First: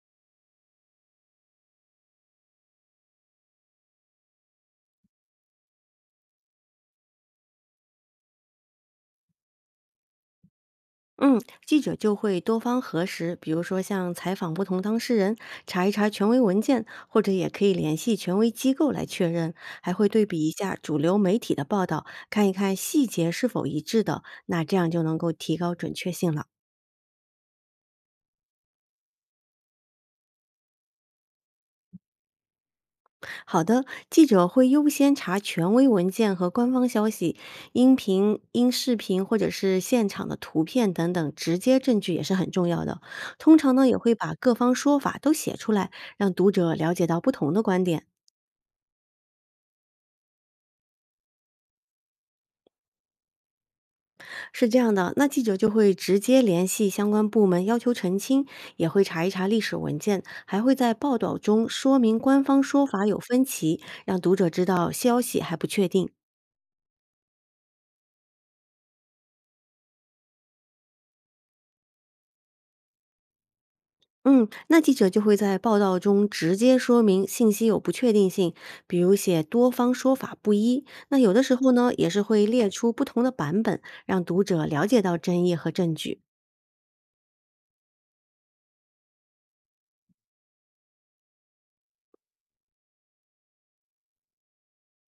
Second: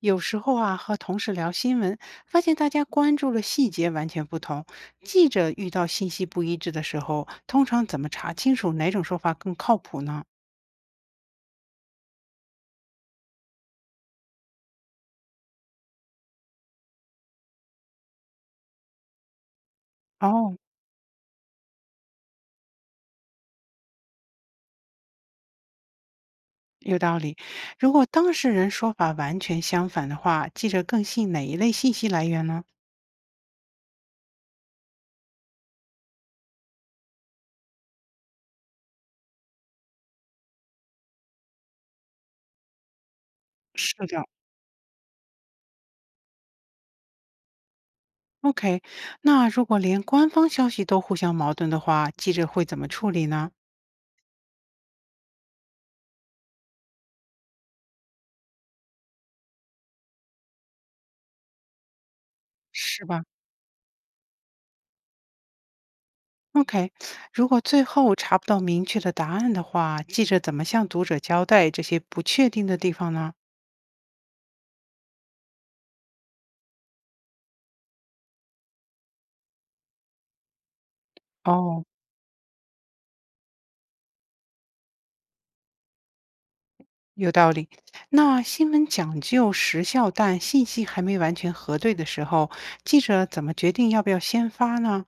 有时候啊，和同事聊新闻，发现大家关注的细节完全不同。记者遇到信息不一致的时候，通常怎么查清楚哪种说法更靠谱呢？嗯，记者就会多方核实，比如说像采访不同当事人，查一查权威文件，或者也可以联系权威机构来确认，还会对比一哦，下主流媒体的报道，看一看细节是否一致的，那这样就能够提高准确性了。有道理。如果当事人说法完全相反的话，记者更信哪一类信息来源呢？好的，记者会优先查权威文件和官方消息，音频、音视频或者是现场的图片等等直接证据也是很重要的。通常呢，是也会的。把各方说法都写出来，让读者了解到不同的观点。OK，那如果连官方消息都互相矛盾的话，记者会怎么处理呢？是这样的，那记者就会直接联系相关部门要求澄清，也会查一查历史文件，还会在报道中说明官方说是法有吧？分歧，让读者知道消息还不确定。OK，如果最后查不到明确的答案的话，记者怎么向读者交代这些不确定的地方呢？嗯，那记者就会在报道中直接说明信息有不确定性，比如写多方说法不一。那有的时候哦，呢，也是会列出不同的版本，让读者了解到争议和证据。有道理。那新闻讲究时效，但信息还没完全核对的时候，记者怎么决定要不要先发呢？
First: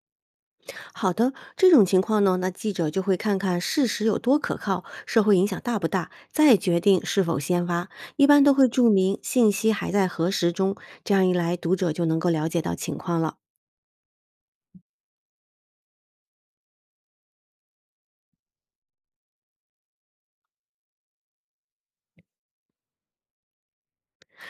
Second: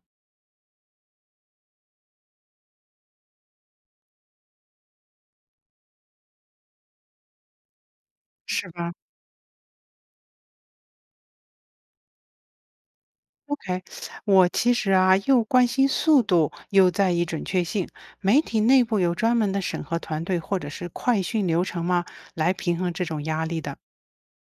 好的，这种情况呢，那记者就会看看事实有多可靠，社会影响大不大，再决定是否先发。一般都会是注吧明信息还在核实中，这样一来，读者就能够了解到情况了。？OK，我其实啊，又关心速度，又在意准确性。媒体内部有专门的审核团队或者是快讯流程吗？来平衡这种压力的。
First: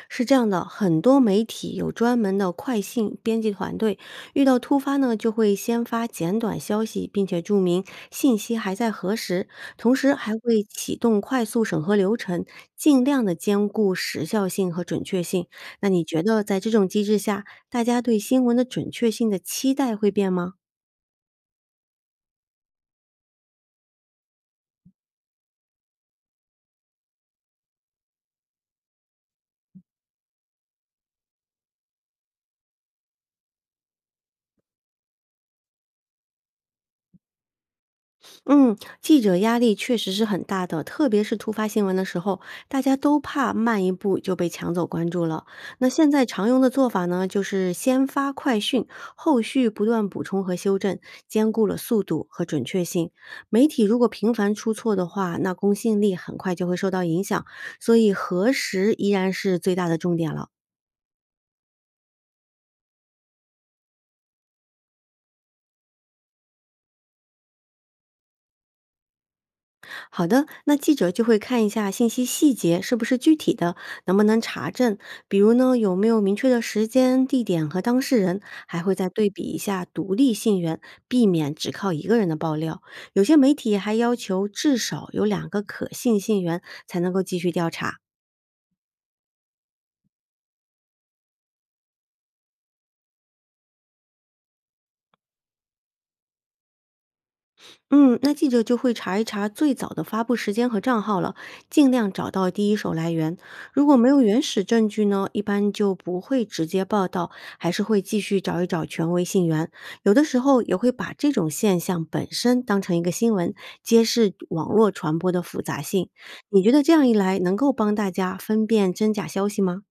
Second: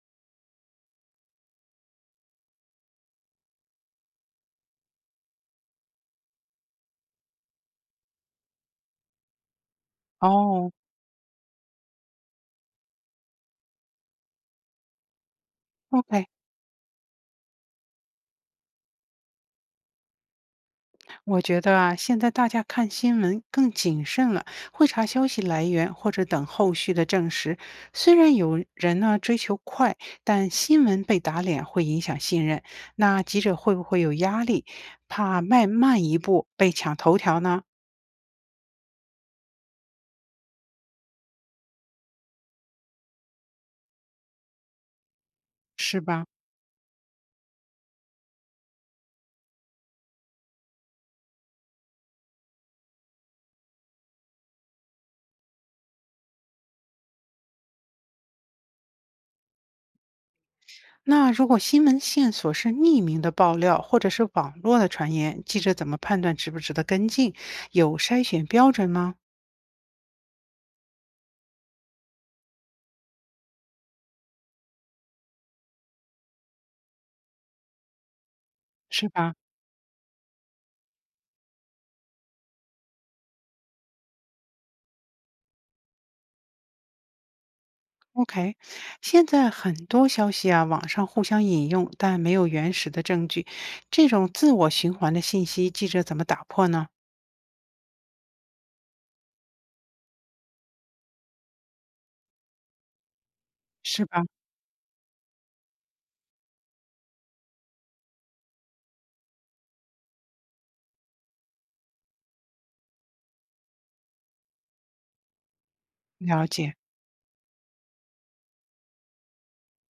是这样的，很多媒体有专门的快信编辑团队，遇到突发呢，就会先发简短消息，并且注明信息还在核实，同时还会哦启动快速审核流程，尽量的兼顾时效性和准确性。那你觉，OK。得在这种机制下，大家对新闻的准确性的期待会变吗？我觉得啊，现在大家看新闻更谨慎了，会查消息来源或者等后续的证实。虽然有人呢追求快，但新闻被打脸会影响信任。那记者会不会有压力，怕迈慢一步被抢头条呢？嗯，记者压力确实是很大的，特别是突发新闻的时候，大家都怕慢一步就被抢走关注了。那是现在吧？常用的做法呢，就是先发快讯，后续不断补充和修正，兼顾了速度和准确性。媒体如果频繁出错的话，那公信力很快就会受到影响，所以核实依然是最大的重点了。那如果新闻线索是匿名的爆料或者是网络的传言，记者怎么判断值不值得跟进？有筛选标准吗？好的，那记者就会看一下信息细节是不是具体的，能不能查证，比如呢有没有明确的时间、地点和当事人，还会再是对吧？比一下独立信源，避免只靠一个人的爆料。有些媒体还要求至少有两个可信信源才能够继续调查。OK，现在很多消息啊，网上互相引用，但没有原始的证据，这种自我循环的信息，记者怎么打破呢？嗯，那记者就会查一查最早的发布时间和账号了，尽量找到第一手来源。如果是没有吧？原始证据呢，一般就不会直接报道，还是会继续找一找权威信源。有的时候也会把这种现象本身当成一个新闻，揭示网络传播的复杂性。了你觉解，得这样一来，能够帮大家分辨真假消息吗？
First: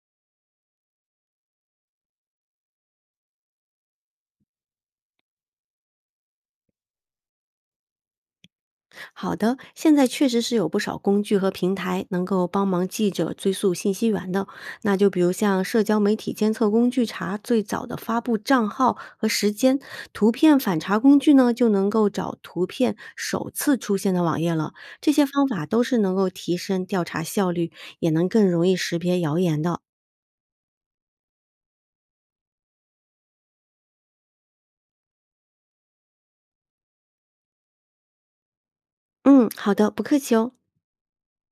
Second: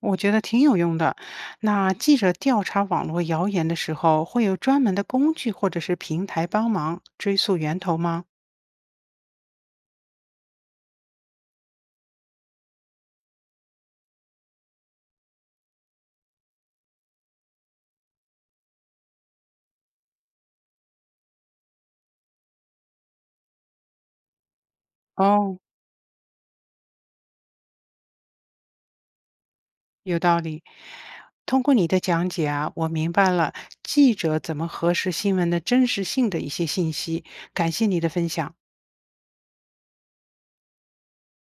我觉得挺有用的。那记者调查网络谣言的时候，会有专门的工具或者是平台帮忙追溯源头吗？好的，现在确实是有不少工具和平台能够帮忙记者追溯信息源的。那就比如像社交媒体监测工具查最早的发布账号和时间，图片反查工具呢就能够找图片首次出现的网页了。这些方哦，法都是能够提升调查效率，也能更容易识别谣言的。有道理。通过你的讲解啊，我明白了记者怎么核实新闻的真实性的一些信息。感谢你的分享。嗯，好的，不客气哦。